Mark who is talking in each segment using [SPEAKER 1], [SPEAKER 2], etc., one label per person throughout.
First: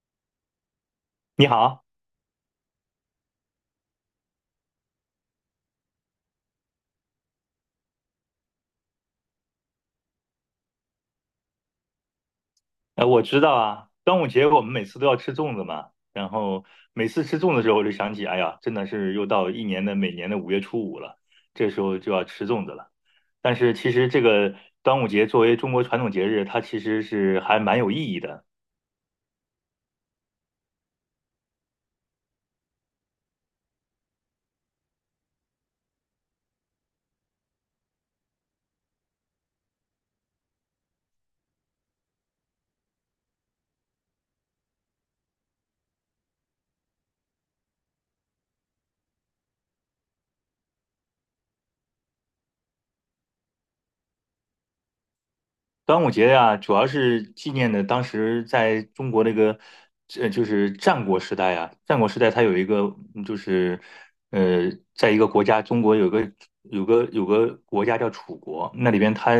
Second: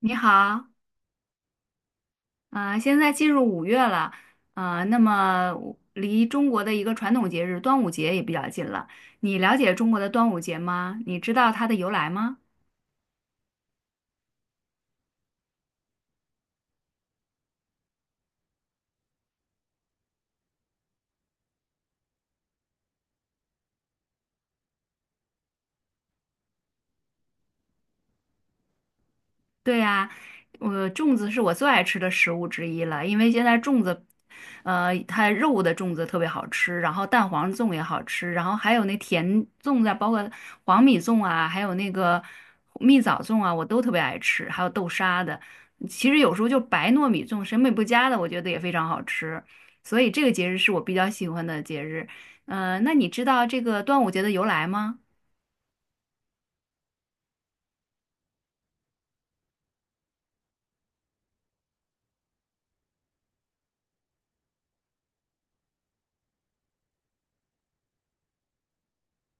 [SPEAKER 1] 你好，
[SPEAKER 2] 你好，
[SPEAKER 1] 现在进入五月了，那么我离中国的一个传统节日端午节也比较近了。你了解中国的端午节吗？你知道它的由来吗？
[SPEAKER 2] 我知道啊，端午节我们每次都要吃粽子嘛，然后每次吃粽子的时候，我就想起，哎呀，真的是又到一年的每年的五月初五了，这时候就要吃粽子了。但是其实这个端午节作为中国传统节日，它其实是还蛮有意义的。
[SPEAKER 1] 对呀，我粽子是我最爱吃的食物之一了，因为现在粽子，它肉的粽子特别好吃，然后蛋黄粽也好吃，然后还有那甜粽子啊包括黄米粽啊，还有那个蜜枣粽啊，我都特别爱吃，还有豆沙的。其实有时候就白糯米粽，审美不佳的，我觉得也非常好吃。所以这个节日是我比较喜欢的节日。那你知道这个端午节的由来吗？
[SPEAKER 2] 端午节呀、主要是纪念的当时在中国那个，就是战国时代啊。战国时代它有一个，嗯就是，呃，在一个国家，中国有个国家叫楚国，那里边他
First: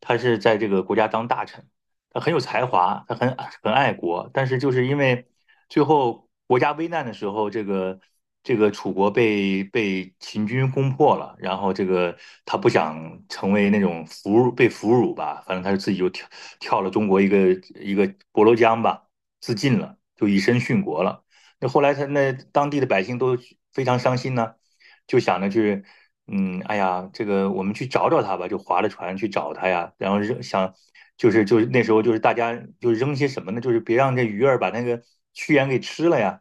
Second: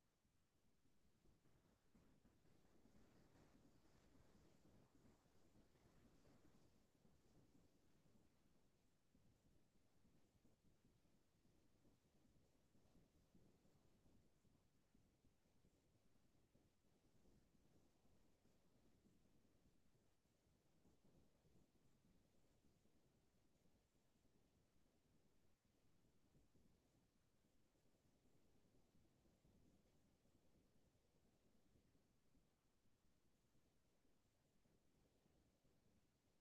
[SPEAKER 2] 他是在这个国家当大臣，他很有才华，他很爱国，但是就是因为最后国家危难的时候，这个楚国被秦军攻破了，然后他不想成为那种俘虏被俘虏吧，反正他就自己就跳了中国一个博罗江吧，自尽了，就以身殉国了。那后来他那当地的百姓都非常伤心呢，就想着去哎呀，这个我们去找找他吧，就划着船去找他呀。然后扔想，就是那时候就是大家就是扔些什么呢？就是别让这鱼儿把那个屈原给吃了呀，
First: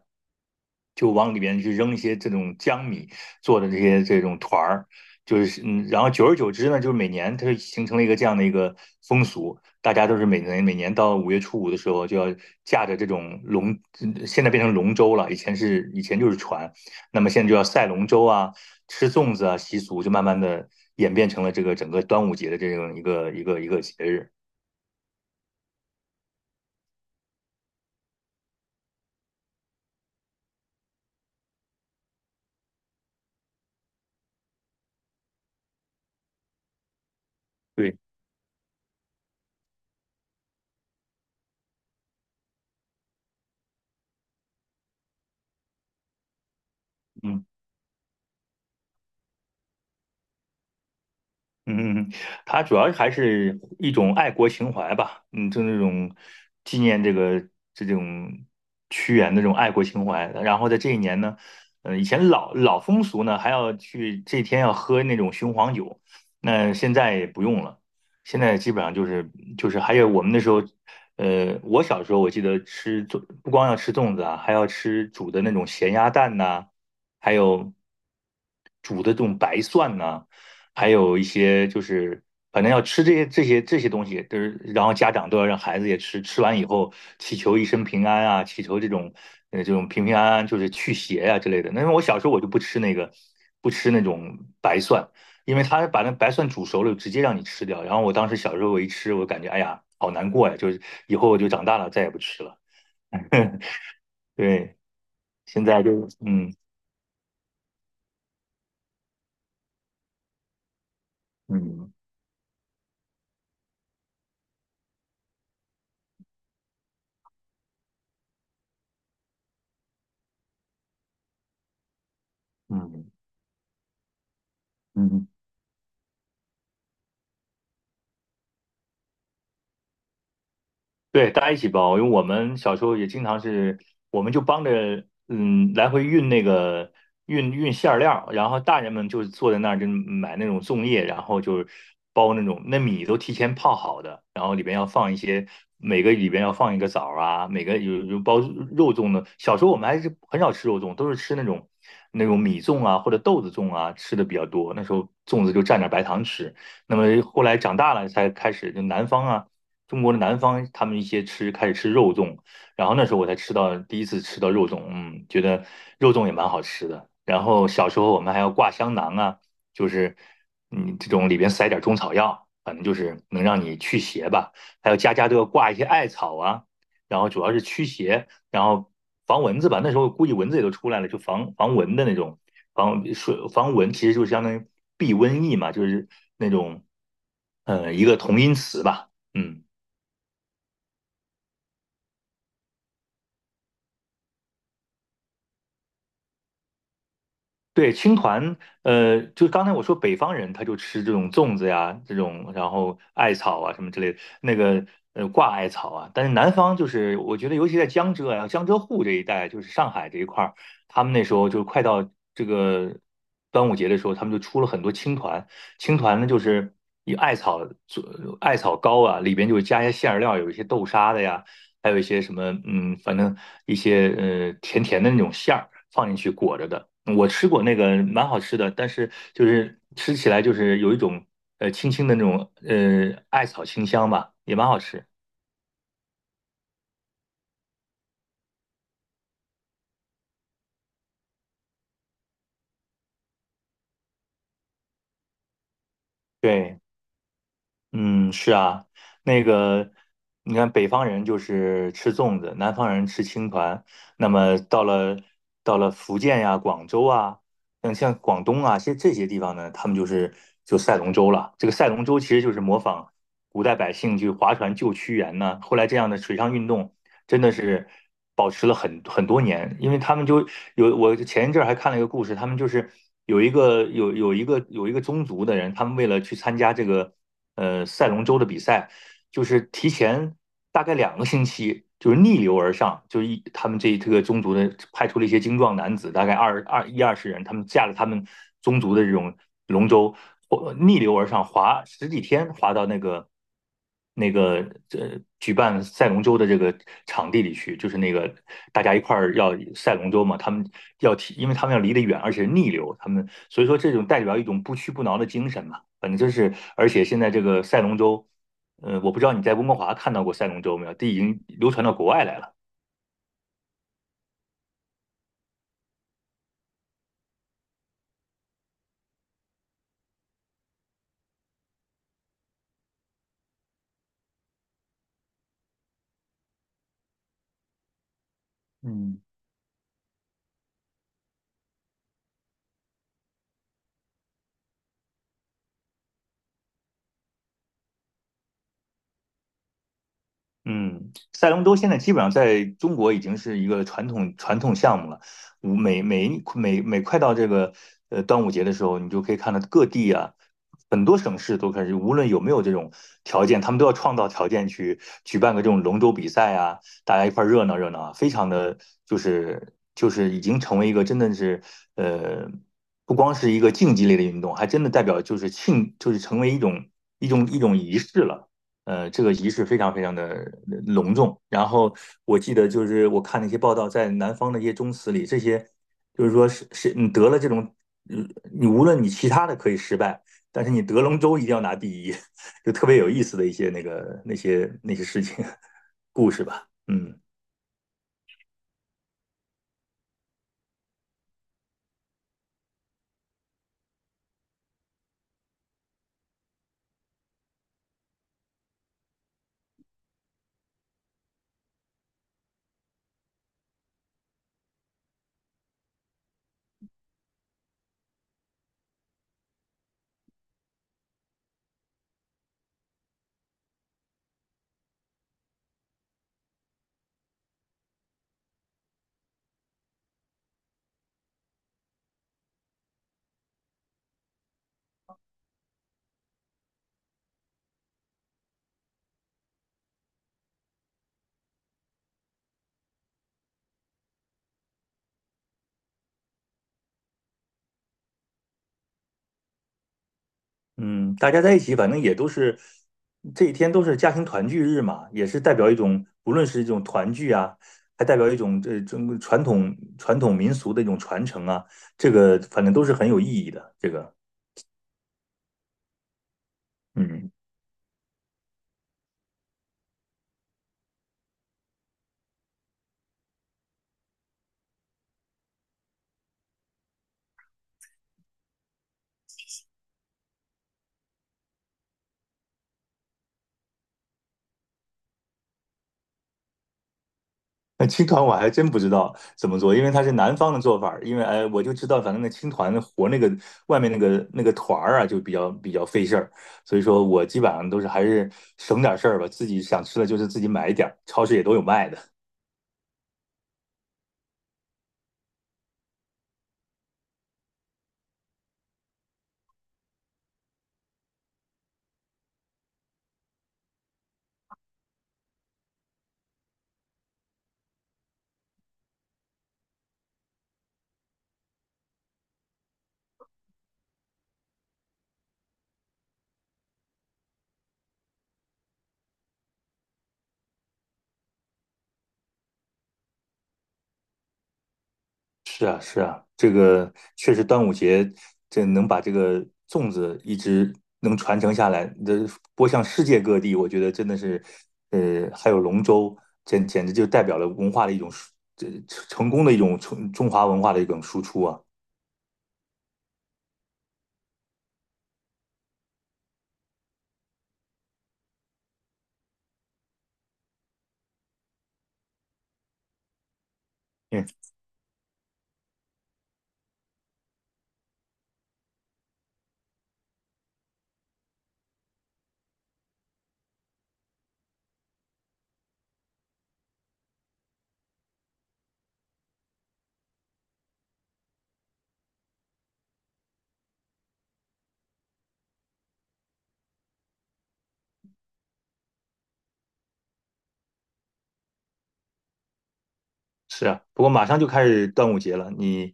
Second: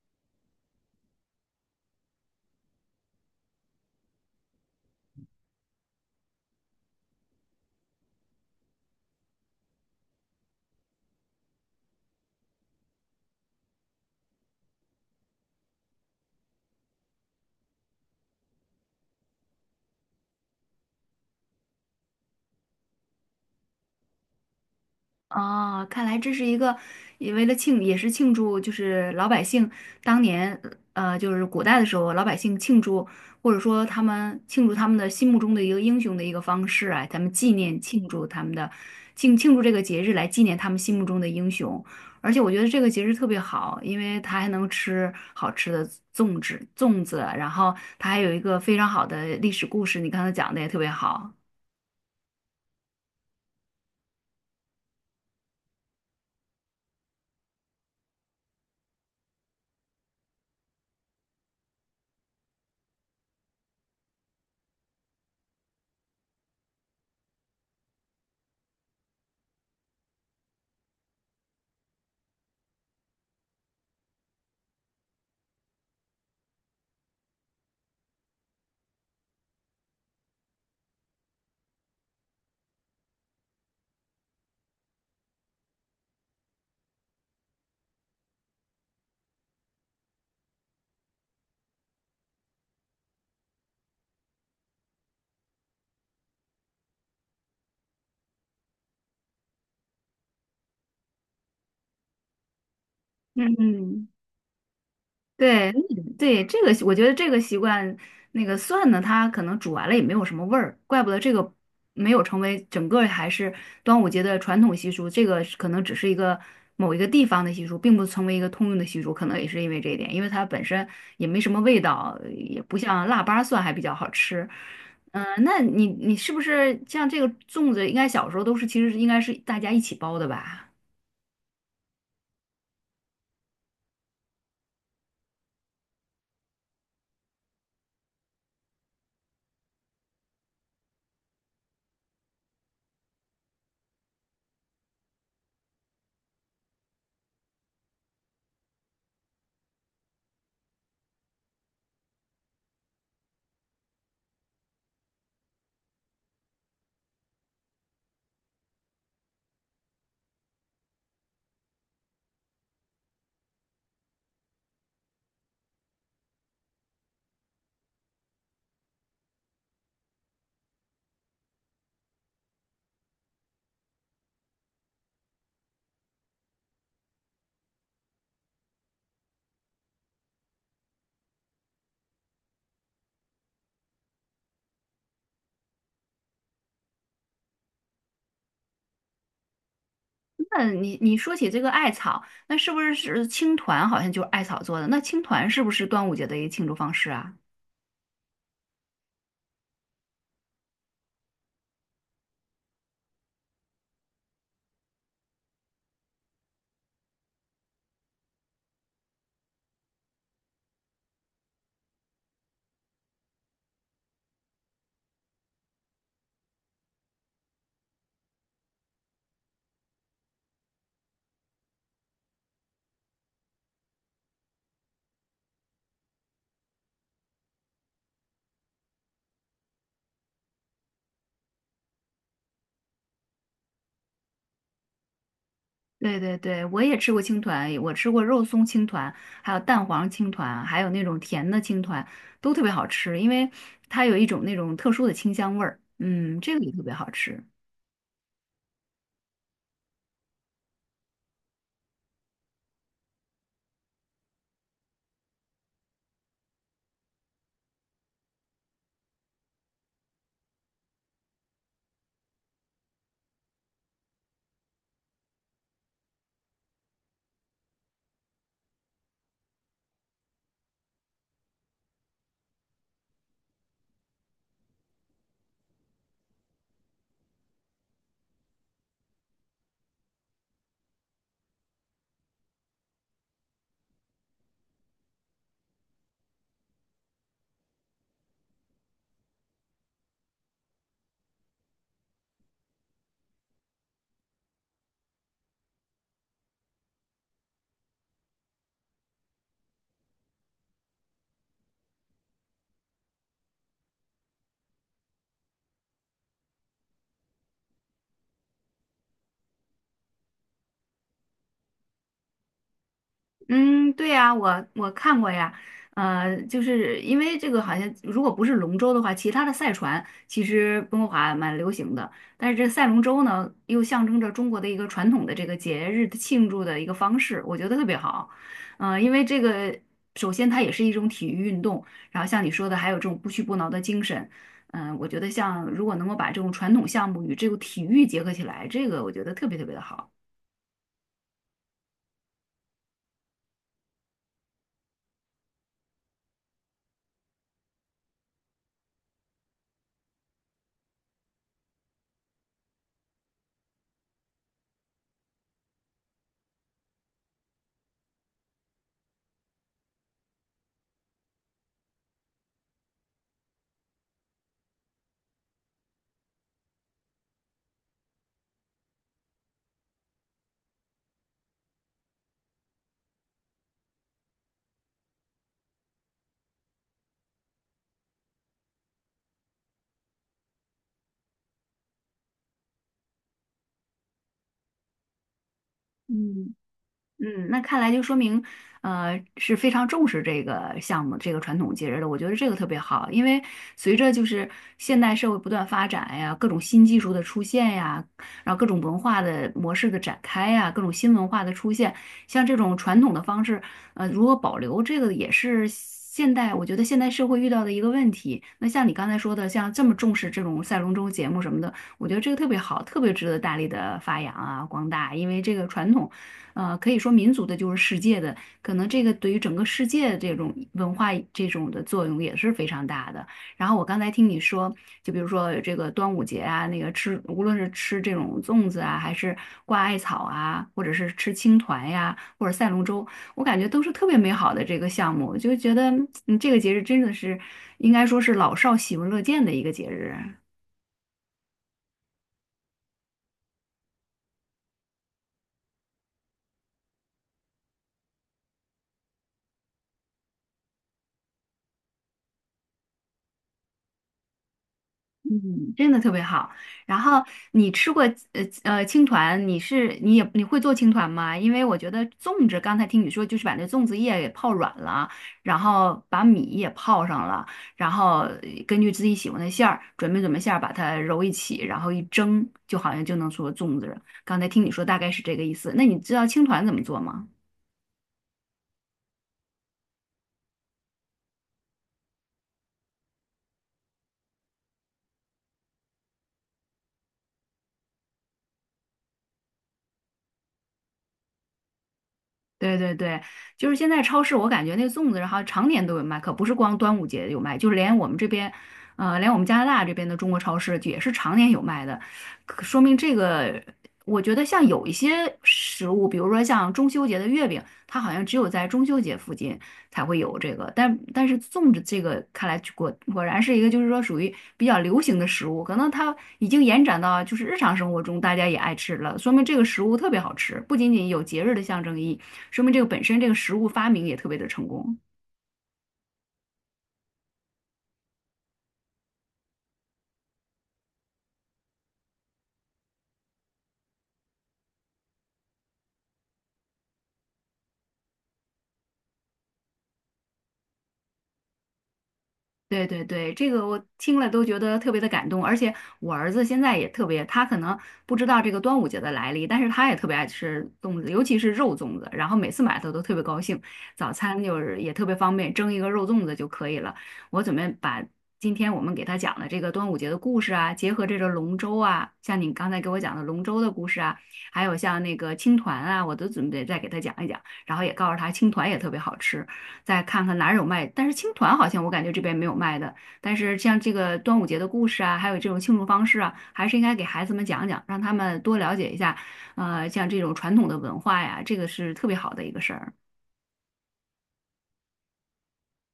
[SPEAKER 2] 就往里边去扔一些这种江米做的这些这种团儿，就是然后久而久之呢，就是每年它就形成了一个这样的一个风俗，大家都是每年到五月初五的时候就要驾着这种龙，现在变成龙舟了，以前就是船。那么现在就要赛龙舟啊、吃粽子啊，习俗就慢慢的演变成了这个整个端午节的这样一个节日。
[SPEAKER 1] 哦，看来这是一个，也为了庆，也是庆祝，就是老百姓当年，就是古代的时候，老百姓庆祝，或者说他们庆祝他们的心目中的一个英雄的一个方式啊，咱们纪念
[SPEAKER 2] 对，
[SPEAKER 1] 庆祝他们的庆祝这个节日来纪念他们心目中的英雄。而且我觉得这个节日特别好，因为它还能吃好吃的粽子，
[SPEAKER 2] 嗯。
[SPEAKER 1] 然后它还有一个非常好的历史故事，你刚才讲的也特别好。
[SPEAKER 2] 嗯，它主要还是一种爱国情怀吧，就那种纪念这个这种屈原的这种爱国情怀。然后在这一年呢，以前老风俗呢，还要去这天要喝那种雄黄酒，那现在也不用了，现在基本上就是还有我们那时候，我小时候我记得不光要吃粽子啊，还要吃煮的那种咸鸭蛋呐、还有煮的这种白蒜呐、还有一些就是反正要吃这些东西，就是然后家长都要让孩子也吃，吃完以后祈求一生平安啊，祈求这种平平安安，就是去邪啊之类的。那么我小时候我就不吃那个，不吃那种白蒜，因为他把那白蒜煮熟了，直接让你吃掉。然后我当时小时候我一吃，我感觉哎呀好难过呀，就是以后我就长大了再也不吃了。
[SPEAKER 1] 嗯，
[SPEAKER 2] 对，现
[SPEAKER 1] 对
[SPEAKER 2] 在就
[SPEAKER 1] 嗯对，这个习我觉得这个习惯，那个蒜呢，它可能煮完了也没有什么味儿，怪不得这个
[SPEAKER 2] 嗯
[SPEAKER 1] 没有成为整个还是端午节的传统习俗，这个是可能只是一个某一个地方的习俗，并不成为一个通用的习俗，可能也是因为这一点，因为它本身也没什么味道，也不像
[SPEAKER 2] 嗯
[SPEAKER 1] 腊八蒜还比较好吃。嗯、
[SPEAKER 2] 嗯。
[SPEAKER 1] 那你是不是像这个粽子，应该小时候都是其实应该是大家一起包的吧？
[SPEAKER 2] 对，大家一起包，因为我们小时候也经常是，我们就帮着来回运那个运馅儿料，然后大人们就坐在那儿就买那种粽叶，然后就是包那种那米都提前泡好的，然后里边要放一些每个里边要放一个枣儿啊，每个包肉粽的。小时候我们还是很少吃肉粽，都是吃那种米粽啊或者豆子粽啊吃的比较多，那时候粽子就蘸点白糖吃。那么后来长大了才开始，就南方啊。中国的南方，他们一些吃开始吃肉粽，然后那时候我才吃到第一次吃到肉粽，觉得肉粽也蛮好吃的。然后小时候我们还要挂香囊啊，就是这种里边塞点中草药，反正就是能让你驱邪吧。还有家家都要挂一些艾草啊，然后主要是驱邪，然后防蚊子吧。那时候估计蚊子也都出来了，就防蚊的那种防水防蚊，其实就相当于避瘟疫嘛，就是那种一个同音词吧，嗯。
[SPEAKER 1] 那你说起这个艾草，那是不是是青团？好像就是艾草做的。那青团是不是端午节的一个庆祝方式啊？
[SPEAKER 2] 对，青团，就刚才我说北方人他就吃这种粽子呀，这种然后艾草啊什么之类的，那个挂艾草啊，但是南方就是我觉得尤其在江浙啊、江浙沪这一带，就是上海这一块儿，他们那时候就快到这个端午节的时候，他们就出了很多青团，青团呢就是以艾草做艾草糕啊，里边就加一些馅儿料，有一些豆沙的呀。还有一些什么，反正一些甜甜的那种馅儿放进去裹着的。我吃过那个，蛮好吃的，但是就是吃起来就是有一种轻轻的那种艾草清香吧，也蛮好吃。
[SPEAKER 1] 对对对，我也吃过青团，我吃过肉松青团，还有蛋黄青团，还有那种甜的青团，都特别好吃，因为它有一种那种特殊的清香味儿。嗯，这个也
[SPEAKER 2] 对。
[SPEAKER 1] 特别好吃。
[SPEAKER 2] 嗯，是啊，那个，你看北方人就是吃粽子，南方人吃青团。那么到了福建呀、广州啊，像广东啊，这些地方呢，他们就赛龙舟了。这个赛龙舟其实就是模仿古代百姓去划船救屈原呢。后来这样的水上运动真的是保持了很多年，因为他们就有我前一阵儿还看了一个故事，他们就是有一个宗族的人，他们为了去参加这个赛龙舟的比赛，就是提前大概2个星期，就是逆流而上，就是他们这个宗族的派出了一些精壮男子，大概20人，他们驾着他们宗族的这种龙舟，逆流而上，滑十几天，滑到那个举办赛龙舟的这个场地里去，就是那个大家一块儿要赛龙舟嘛，他们要提，因为他们要离得远，而且逆流，他们所以说这种代表一种不屈不挠的精神嘛，反正就是，而且现在这个赛龙舟，我不知道你在温哥华看到过赛龙舟没有，这已经流传到国外来了。
[SPEAKER 1] 嗯，对呀，我看过呀，就是因为这个好像如果不是龙舟的话，其他的赛船其实温哥华蛮流行的，但是这赛龙舟呢，又象征着中国的一个传统的这个节日的庆祝的一个方式，我觉得特别好。因
[SPEAKER 2] 嗯。
[SPEAKER 1] 为这个首先它也是一种体育运动，然后像你说的还有这种不屈不挠的精神，嗯、我觉得像如果能够把这种传统项目与这个体育结合起来，这个我觉得特别特别的好。
[SPEAKER 2] 嗯，赛龙舟现在基本上在中国已经是一个传统项目了。五每每每每快到这个端午节的时候，你就可以看到各地啊，很多省市都开始，无论有没有这种条件，他们都要创造条件去举办个这种龙舟比赛啊，大家一块儿热闹热闹啊，非常的就是已经成为一个真的是呃，不光是一个竞技类的运动，还真的代表就是庆就是成为一种仪式了。这个仪式非常非常的隆重。然后我记得就是我看那些报道，在南方的一些宗祠里，这些就是说是你得了这种，你无论你其他的可以失败，但是你得龙舟一定要拿第一，就特别有意思的一些那些故事
[SPEAKER 1] 嗯，
[SPEAKER 2] 吧。嗯。
[SPEAKER 1] 嗯，那看来就说明，是非常重视这个项目、这个传统节日的。我觉得这个特别好，因为随着就是现代社会不断发展呀，各种新技术的出现呀，然后各种文化的模式的展开呀，各种新文化的出现，像这种传统的方式，如何保留，这个也是现代，我觉得现代社会遇到的一个问题。那像你刚才说的，像这么重视这种赛龙舟节目什么的，我觉得这个特别好，特别值得大力的发扬啊，光大，因为这个传统。可以说民族的就是世界的，可能这个对于整个世界这种文化这种的作用也是非常大的。然后我刚才听你说，就比如说这个端午节啊，那个吃，无论是吃这种粽子啊，还是挂艾草啊，或者是吃青团呀、或者赛龙舟，我感觉都是特别美好的这个项目，就觉得嗯，这个节日真的是应该说是老少喜闻乐见的一个节日啊。
[SPEAKER 2] 嗯，大家在一起，反正也都是这一天都是家庭团聚日嘛，也是代表一种，无论是一种团聚啊，还代表一种这中国传统民俗的一种传承啊，这个反正都是很有意义的。
[SPEAKER 1] 嗯，真的特别好。然后
[SPEAKER 2] 嗯，
[SPEAKER 1] 你吃过青团，你是你也你会做青团吗？因为我觉得粽子，刚才听你说就是把那粽子叶给泡软了，然后把米也泡上了，然后根据自己喜欢的馅儿准备馅儿，把它揉一起，然后一蒸，就好像就能做粽子了刚才听你说大概是这个意思。那你知道青团怎么做吗？
[SPEAKER 2] 那青团我还真不知道怎么做，因为它是南方的做法儿因为哎，我就知道反正那青团和那个外面那个团儿啊，就比较费事儿，所以说我基本上都是还是省点儿事儿吧，自己想吃的就是自己买一点儿，超市也都有卖的。
[SPEAKER 1] 对对对，就是现在超市，我感觉那粽子，然后常年都有卖，可不是光端午节有卖，就是连我们这边，连我们加拿大这边的中国超市也是常年有卖的，可说明这个，我觉得像有一些食物，比如说像中秋节的月饼，它好像只有在中秋节附近，才会有这个。但是粽子这个看来果然是一个就是说属于比较流行的食物，可能它已经延展到就是日常生活中大家也爱吃了，说明这个食物特别好吃，不仅仅有节日的象征意义，说明这个本身这个食物发明也特别的成功。
[SPEAKER 2] 是啊，是啊，这个确实端午节这能把这个粽子一直能传承下来，这播向世界各地，我觉得真的是，还有龙舟，简直就代表了文化的一种这成功的一种中华文化的一种输出啊。
[SPEAKER 1] 对对对，这个我听了都觉得特别的感动，而且我儿子现在也特别，他可能不知道这个端午节的来历，但是他也特别爱吃粽子，尤其是肉粽子，然后每次买他都特别高兴，早
[SPEAKER 2] 嗯，
[SPEAKER 1] 餐就是也特别方便，蒸一个肉粽子就可以了。我准备把今天我们给他讲的这个端午节的故事啊，结合这个龙舟啊，像你刚才给我讲的龙舟的故事啊，还有像那个青团啊，我都准备再给他讲一讲，然后也告诉他青团也特别好吃。再看看哪儿有卖。但是青团好像我感觉这边没有卖的。但是像这个端午节的故事啊，还有这种庆祝方式啊，还是应该给孩子们讲讲，让他们多了解一下。像这种传统的文化呀，这个是特别好的一个事儿。
[SPEAKER 2] 是啊，不过马上就开始端午节了，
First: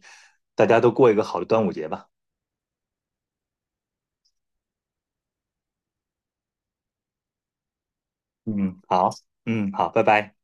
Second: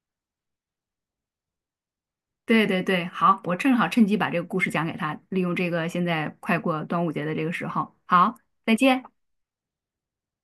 [SPEAKER 2] 大家都过一个好的端午节吧。
[SPEAKER 1] 对对对，好，我正好趁机把这个故事讲给他，利用这个现在快过端午节的这个时候。好，再
[SPEAKER 2] 嗯，
[SPEAKER 1] 见。
[SPEAKER 2] 好，嗯，好，拜拜。